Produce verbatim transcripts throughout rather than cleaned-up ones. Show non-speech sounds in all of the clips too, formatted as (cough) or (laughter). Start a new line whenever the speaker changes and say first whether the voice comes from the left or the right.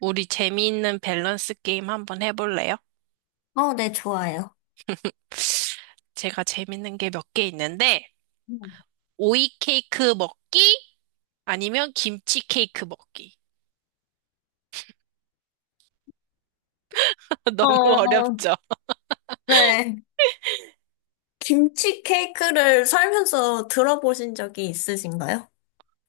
right: 우리 재미있는 밸런스 게임 한번 해볼래요?
left: 어, 네, 좋아요.
right: 제가 재밌는 게 몇 개 있는데,
left: 음.
right: 오이 케이크 먹기 아니면 김치 케이크 먹기. (laughs) 너무
left: 어,
right: 어렵죠?
left: 네. 김치 케이크를 살면서 들어보신 적이 있으신가요?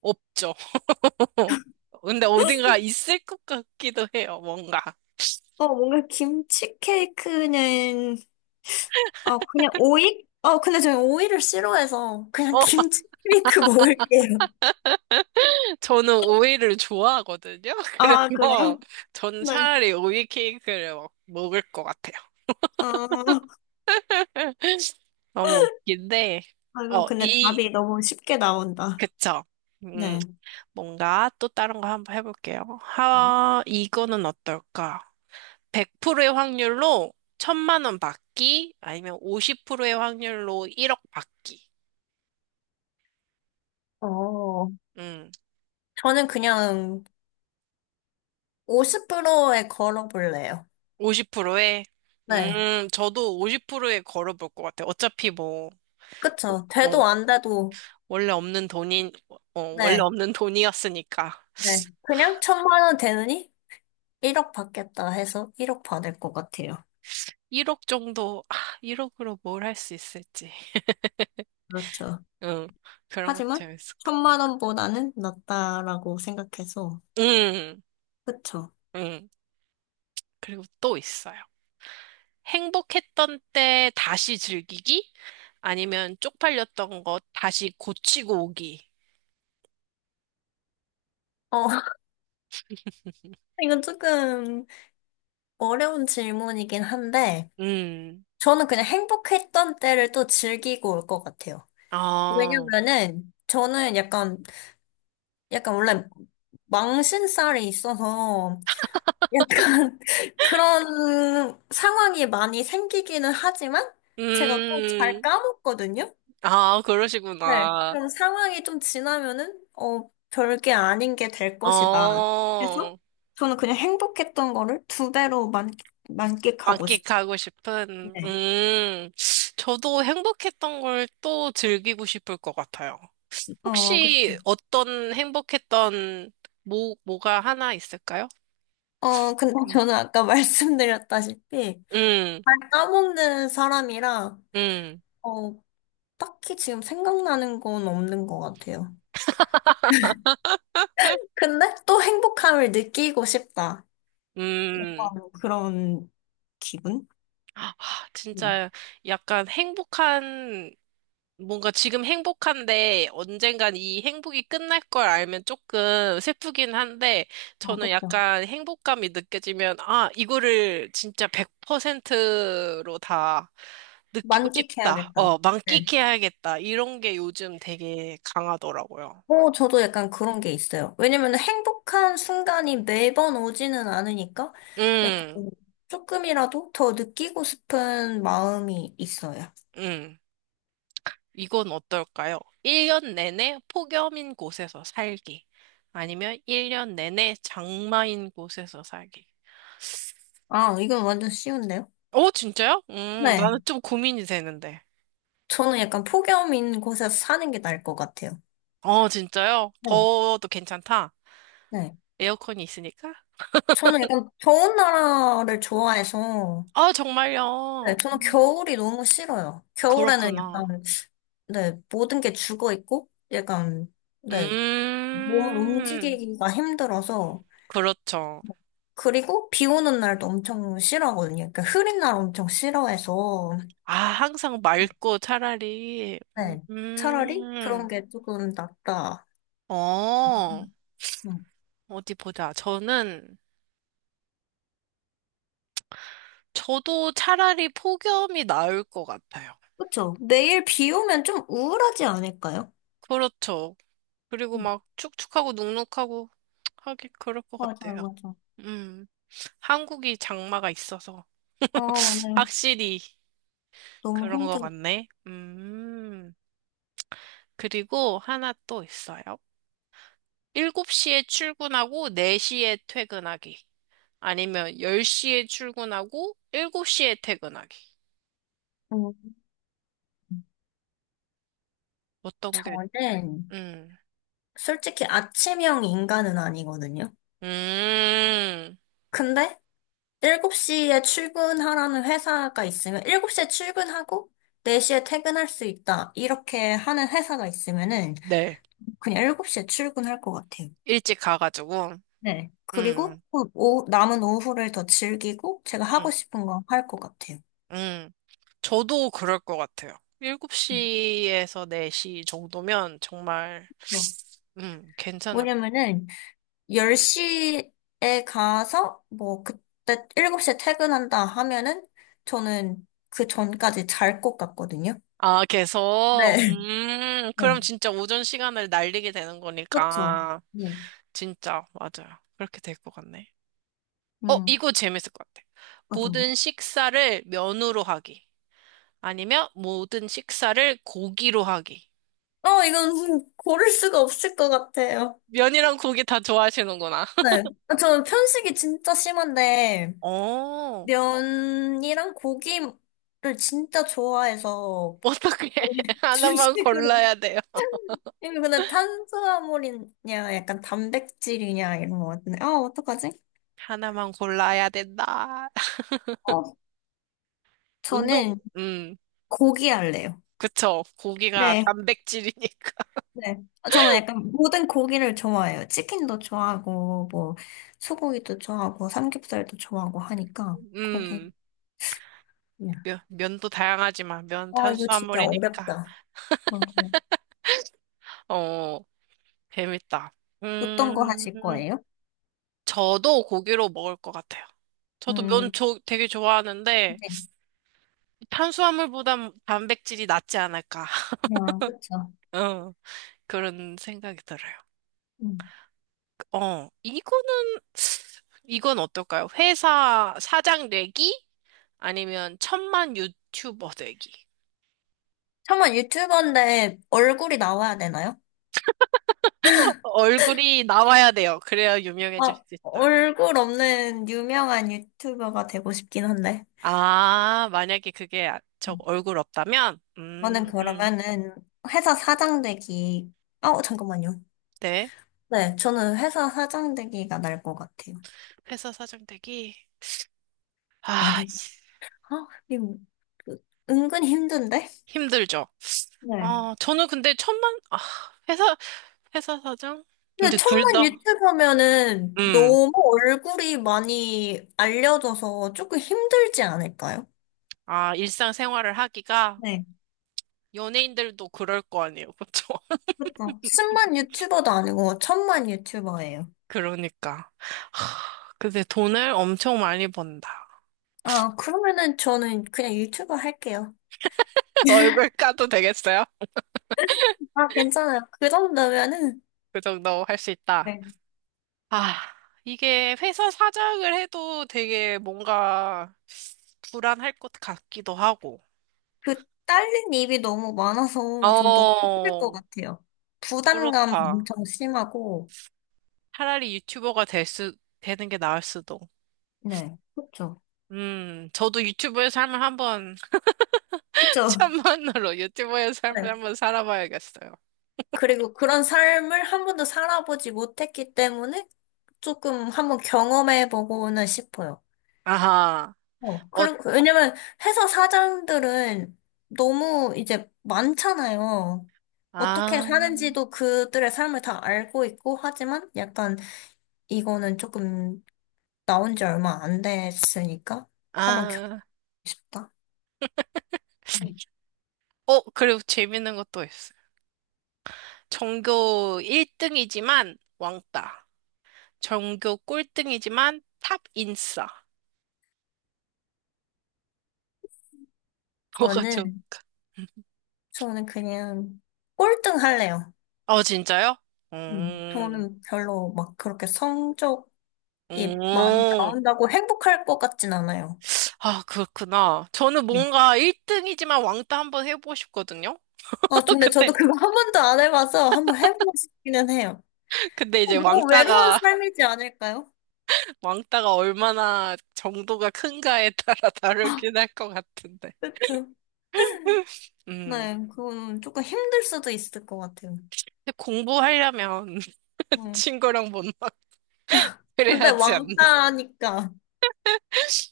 right: 없죠. (laughs) 근데 어딘가 있을 것 같기도 해요, 뭔가.
left: 어, 뭔가 김치 케이크는, 어, 그냥 오이? 어, 근데 저는 오이를 싫어해서 그냥
right: 어,
left: 김치 케이크 먹을게요.
right: (laughs) 저는 오이를 좋아하거든요. (laughs)
left: 아, (laughs)
right: 그래서
left: 그래요?
right: 전
left: 네.
right: 차라리 오이 케이크를 먹, 을것 같아요.
left: 어,
right: 너무 웃긴데,
left: 아이고,
right: 어,
left: 근데
right: 이,
left: 답이 너무 쉽게 나온다.
right: 그쵸. 음,
left: 네.
right: 뭔가 또 다른 거 한번 해볼게요. 하, 이거는 어떨까? 백 퍼센트의 확률로 천만 원 받기 아니면 오십 퍼센트의 확률로 일억 받기.
left: 어,
right: 음,
left: 저는 그냥 오십 프로에 걸어볼래요.
right: 오십 퍼센트에.
left: 네.
right: 음, 저도 오십 퍼센트에 걸어볼 것 같아요. 어차피 뭐, 어,
left: 그쵸.
right: 어,
left: 돼도 안 돼도
right: 원래 없는 돈인, 어, 원래
left: 네,
right: 없는 돈이었으니까.
left: 네. 그냥 천만 원 되느니 일억 받겠다 해서 일억 받을 것 같아요.
right: 일억 정도, 아, 일억으로 뭘 할 수 있을지.
left: 그렇죠.
right: 응, 그런 것도
left: 하지만
right: 재밌을 것 같아요.
left: 천만 원보다는 낫다라고 생각해서, 그쵸.
right: 응, 응. 그리고 또 있어요. 행복했던 때 다시 즐기기? 아니면 쪽팔렸던 거 다시 고치고 오기?
left: 어, (laughs)
right: (laughs)
left: 이건 조금 어려운 질문이긴 한데,
right: 음,
left: 저는 그냥 행복했던 때를 또 즐기고 올 것 같아요.
right: 아,
left: 왜냐면은, 저는 약간, 약간 원래 망신살이 있어서, 약간 (laughs) 그런 상황이 많이 생기기는 하지만 제가 또 잘
right: 음,
left: 까먹거든요.
right: 아,
left: 네.
right: 그러시구나.
left: 그럼 상황이 좀 지나면은 어, 별게 아닌 게 될 것이다. 그래서
right: 어,
left: 저는 그냥 행복했던 거를 두 배로 만, 만끽하고
right: 만끽하고 싶은,
left: 싶은데.
right: 음, 저도 행복했던 걸 또 즐기고 싶을 것 같아요.
left: 어, 그쵸.
right: 혹시 어떤 행복했던 뭐, 뭐가 하나 있을까요?
left: 어, 근데
right: 음.
left: 저는 아까 (laughs) 말씀드렸다시피
right: 음.
left: 잘 까먹는 사람이라
right: 음.
left: 어, 딱히 지금 생각나는 건 없는 것 같아요. 근데 또 행복함을 느끼고 싶다.
right: 음.
left: 약간 그런 기분?
right: 아,
left: 네.
right: 진짜 약간 행복한, 뭔가 지금 행복한데 언젠간 이 행복이 끝날 걸 알면 조금 슬프긴 한데
left: 어,
right: 저는
left: 그쵸.
right: 약간 행복감이 느껴지면 아, 이거를 진짜 백 퍼센트로 다 느끼고 싶다.
left: 만끽해야겠다.
right: 어,
left: 네.
right: 만끽해야겠다. 이런 게 요즘 되게 강하더라고요.
left: 어, 저도 약간 그런 게 있어요. 왜냐면 행복한 순간이 매번 오지는 않으니까 약간
right: 음.
left: 조금이라도 더 느끼고 싶은 마음이 있어요.
right: 음. 이건 어떨까요? 일 년 내내 폭염인 곳에서 살기. 아니면 일 년 내내 장마인 곳에서 살기.
left: 아, 이건 완전 쉬운데요?
right: 오, 진짜요? 음,
left: 네.
right: 나는 좀 고민이 되는데.
left: 저는 약간 폭염인 곳에서 사는 게 나을 것 같아요.
right: 어, 진짜요?
left: 네.
right: 더워도 괜찮다.
left: 네.
right: 에어컨이 있으니까?
left: 저는 약간 더운 나라를 좋아해서
right: 아, 정말요?
left: 네, 저는
right: 음,
left: 겨울이 너무 싫어요. 겨울에는
right: 그렇구나.
left: 약간, 네, 모든 게 죽어 있고, 약간, 네, 몸을
right: 음,
left: 움직이기가 힘들어서,
right: 그렇죠.
left: 그리고 비 오는 날도 엄청 싫어하거든요. 그러니까 흐린 날 엄청 싫어해서,
right: 아, 항상 맑고 차라리, 음,
left: 네, 차라리 그런
right: 음.
left: 게 조금 낫다. 음,
right: 어,
left: 음.
right: 어디 보자. 저는, 저도 차라리 폭염이 나을 것 같아요.
left: 그쵸? 매일 비 오면 좀 우울하지 않을까요?
right: 그렇죠. 그리고
left: 음,
right: 막 축축하고 눅눅하고 하기 그럴 것
left: 맞아요,
right: 같아요.
left: 맞아요.
right: 음, 한국이 장마가 있어서
left: 아, 맞아요.
right: 확실히
left: 너무
right: 그런 것
left: 힘들어.
right: 같네. 음, 그리고 하나 또 있어요. 일곱 시에 출근하고 네 시에 퇴근하기. 아니면 열 시에 출근하고 일곱 시에 퇴근하기.
left: 음,
right: 어떤 게,
left: 저는
right: 음,
left: 솔직히 아침형 인간은 아니거든요.
right: 음,
left: 근데 일곱 시에 출근하라는 회사가 있으면 일곱 시에 출근하고 네 시에 퇴근할 수 있다. 이렇게 하는 회사가 있으면은
right: 네.
left: 그냥 일곱 시에 출근할 것 같아요.
right: 일찍 가가지고,
left: 네. 그리고
right: 음.
left: 또 오 남은 오후를 더 즐기고 제가
right: 음.
left: 하고 싶은 거 할 것 같아요.
right: 음. 저도 그럴 것 같아요.
left: 음,
right: 일곱 시에서 네 시 정도면 정말,
left: 뭐,
right: 음, 괜찮을,
left: 왜냐면은 열 시에 가서 뭐 그때 일곱 시에 퇴근한다 하면은 저는 그 전까지 잘 것 같거든요.
right: 아, 계속?
left: 네.
right: 음,
left: (laughs)
right: 그럼
left: 네.
right: 진짜 오전 시간을 날리게 되는
left: 그렇죠.
right: 거니까.
left: 네.
right: 진짜, 맞아요. 그렇게 될 것 같네. 어,
left: 음.
right: 이거 재밌을 것 같아.
left: 맞아요.
right: 모든 식사를 면으로 하기. 아니면 모든 식사를 고기로 하기.
left: 어, 이건 고를 수가 없을 것 같아요.
right: 면이랑 고기 다 좋아하시는구나. (laughs)
left: 네. 저 편식이 진짜 심한데,
right: 어,
left: 면이랑 고기를 진짜 좋아해서,
right: 어떻게
left: 거의
right: (laughs)
left: (laughs)
right: 하나만
left: 주식으로.
right: 골라야 돼요.
left: 이거 근데 탄수화물이냐, 약간 단백질이냐, 이런 것 같은데. 아, 어떡하지?
right: 하나만 골라야 된다. (laughs)
left: 어,
right: 운동,
left: 저는
right: 음,
left: 고기 할래요.
right: 그쵸. 고기가
left: 네.
right: 단백질이니까.
left: 네. 저는 약간 모든 고기를 좋아해요. 치킨도 좋아하고, 뭐, 소고기도 좋아하고, 삼겹살도 좋아하고 하니까, 고기.
right: 음, 면, 면도 다양하지만, 면
left: 아, 이거 진짜
right: 탄수화물이니까.
left: 어렵다. 어,
right: 어, 재밌다.
left: 어떤 거
right: 음,
left: 하실 거예요?
right: 저도 고기로 먹을 것 같아요. 저도 면
left: 음,
right: 조, 되게 좋아하는데,
left: 네.
right: 탄수화물보단 단백질이 낫지 않을까. (laughs)
left: 그냥, 그쵸.
right: 어, 그런 생각이 들어요.
left: 음.
right: 어, 이거는, 이건 어떨까요? 회사 사장 내기? 아니면 천만 유튜버 되기.
left: 설마 유튜버인데 얼굴이 나와야 되나요?
right: 얼굴이 나와야 돼요. 그래야 유명해질
left: 아,
right: 수 있다.
left: 얼굴 없는 유명한 유튜버가 되고 싶긴 한데.
right: 아, 만약에 그게 아- 저
left: 음.
right: 얼굴 없다면? 음,
left: 저는
right: 음,
left: 그러면은 회사 사장 되기, 아, 잠깐만요.
right: 네.
left: 네, 저는 회사 사장 되기가 날 것 같아요.
right: 회사 사장 되기. 아,
left: 아니,
right: 씨,
left: 아, 이거 은근 힘든데?
right: 힘들죠.
left: 네.
right: 아, 저는 근데 천만, 아, 회사, 회사 사장?
left: 근데
right: 근데 둘
left: 천만
right: 다,
left: 유튜버면은
right: 음,
left: 너무 얼굴이 많이 알려져서 조금 힘들지 않을까요?
right: 아, 일상생활을 하기가
left: 네,
right: 연예인들도 그럴 거 아니에요. 그쵸? (laughs)
left: 그렇죠. 십만 유튜버도 아니고 천만 유튜버예요.
right: 그러니까. 하, 근데 돈을 엄청 많이 번다.
left: 아, 그러면은 저는 그냥 유튜버 할게요.
right: (laughs)
left: (laughs)
right: 얼굴 까도 되겠어요?
left: 아, 괜찮아요. 그 정도면은
right: 그 정도 할 수 있다.
left: 네.
right: 아, 이게 회사 사장을 해도 되게 뭔가 불안할 것 같기도 하고.
left: 그 딸린 입이 너무 많아서 좀 너무 힘들 것
right: 어,
left: 같아요. 부담감
right: 그렇다.
left: 엄청 심하고.
right: 차라리 유튜버가 될 수, 되는 게 나을 수도.
left: 네, 그렇죠.
right: 음, 저도 유튜버의 삶을 한번, (laughs)
left: 그렇죠.
right: 천만으로 유튜버의 삶을 한번 살아봐야겠어요.
left: 그리고 그런 삶을 한 번도 살아보지 못했기 때문에 조금 한번 경험해보고는 싶어요.
right: 아하,
left: 어,
right: 어,
left: 그리고, 왜냐면 회사 사장들은 너무 이제 많잖아요. 어떻게
right: 아,
left: 사는지도 그들의 삶을 다 알고 있고, 하지만 약간 이거는 조금 나온 지 얼마 안 됐으니까 한번 겪고
right: 아.
left: 싶다. 네.
right: 어, 그리고 재밌는 것도 있어요. 전교 일 등이지만 왕따. 전교 꼴등이지만 탑 인싸. 뭐가 좀,
left: 저는, 저는 그냥 꼴등 할래요.
right: 어, 진짜요?
left: 음,
right: 음.
left: 저는 별로 막 그렇게 성적 이 많이
right: 음.
left: 나온다고 행복할 것 같진 않아요.
right: 아, 그렇구나. 저는
left: 네.
right: 뭔가 일 등이지만 왕따 한번 해보고 싶거든요?
left: 아,
right: (laughs)
left: 근데
right: 근데,
left: 저도 그거 한 번도 안 해봐서 한번 해보고 싶기는 해요.
right: 근데
left: 어,
right: 이제
left: 너무 외로운
right: 왕따가,
left: 삶이지 않을까요?
right: (laughs) 왕따가 얼마나 정도가 큰가에 따라 (laughs) 다르긴 할 것 같은데.
left: 그쵸.
right: 음.
left: 네, 그건 조금 힘들 수도 있을 것 같아요.
right: 근데 공부하려면 (laughs)
left: 네.
right: 친구랑 못 놀아.
left: 근데
right: 그래야지 않나.
left: 왕따니까.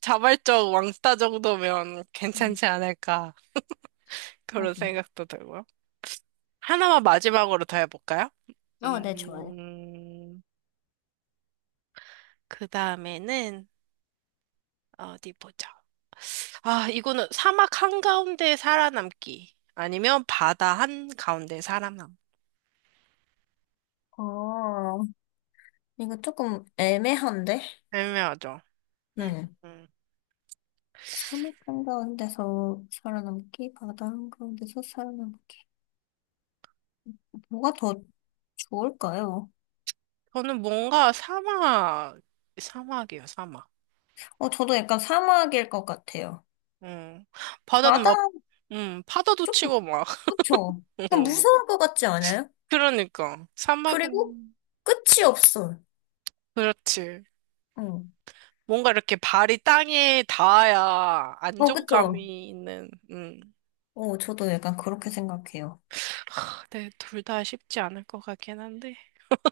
right: 자발적 왕따 정도면
left: 음,
right: 괜찮지 않을까. 그런
left: 하고.
right: 생각도 들고요. 하나만 마지막으로 더 해볼까요?
left: 어, 네, 좋아요.
right: 음, 그 다음에는, 어디 보자. 아, 이거는 사막 한가운데 살아남기. 아니면 바다 한가운데 살아남.
left: 어, 이거 조금 애매한데?
right: 애매하죠. 음.
left: 네.
right: 음.
left: 사막 한가운데서 살아남기, 바다 한가운데서 살아남기. 뭐가 더 좋을까요?
right: 저는 뭔가 사막, 사막이에요, 사막.
left: 어, 저도 약간 사막일 것 같아요.
right: 음. 바다는
left: 바다,
right: 막, 음, 파도도
left: 좀,
right: 치고 막.
left: 그쵸? 약간 무서울
right: (laughs)
left: 것 같지 않아요?
right: 그러니까.
left: 그리고
right: 사막은,
left: 끝이 없어.
right: 그렇지.
left: 어,
right: 뭔가 이렇게 발이 땅에 닿아야
left: 어, 그쵸?
right: 안정감이 있는, 음.
left: 어, 저도 약간 그렇게 생각해요.
right: 네, 둘 다 쉽지 않을 것 같긴 한데.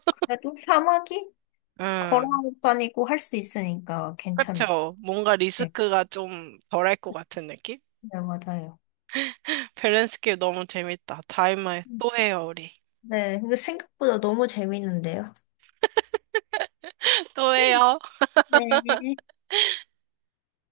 left: 그래도 사막이
right: 음,
left: 걸어다니고 할 수 있으니까 괜찮을 것
right: 그쵸. 뭔가
left: 같아요.
right: 리스크가 좀 덜할 것 같은 느낌?
left: 네, 맞아요.
right: 밸런스 게임 너무 재밌다. 다음에
left: 음,
right: 또 해요, 우리.
left: 네, 이거 생각보다 너무 재밌는데요.
right: 또
left: 음,
right: 해요.
left: 네.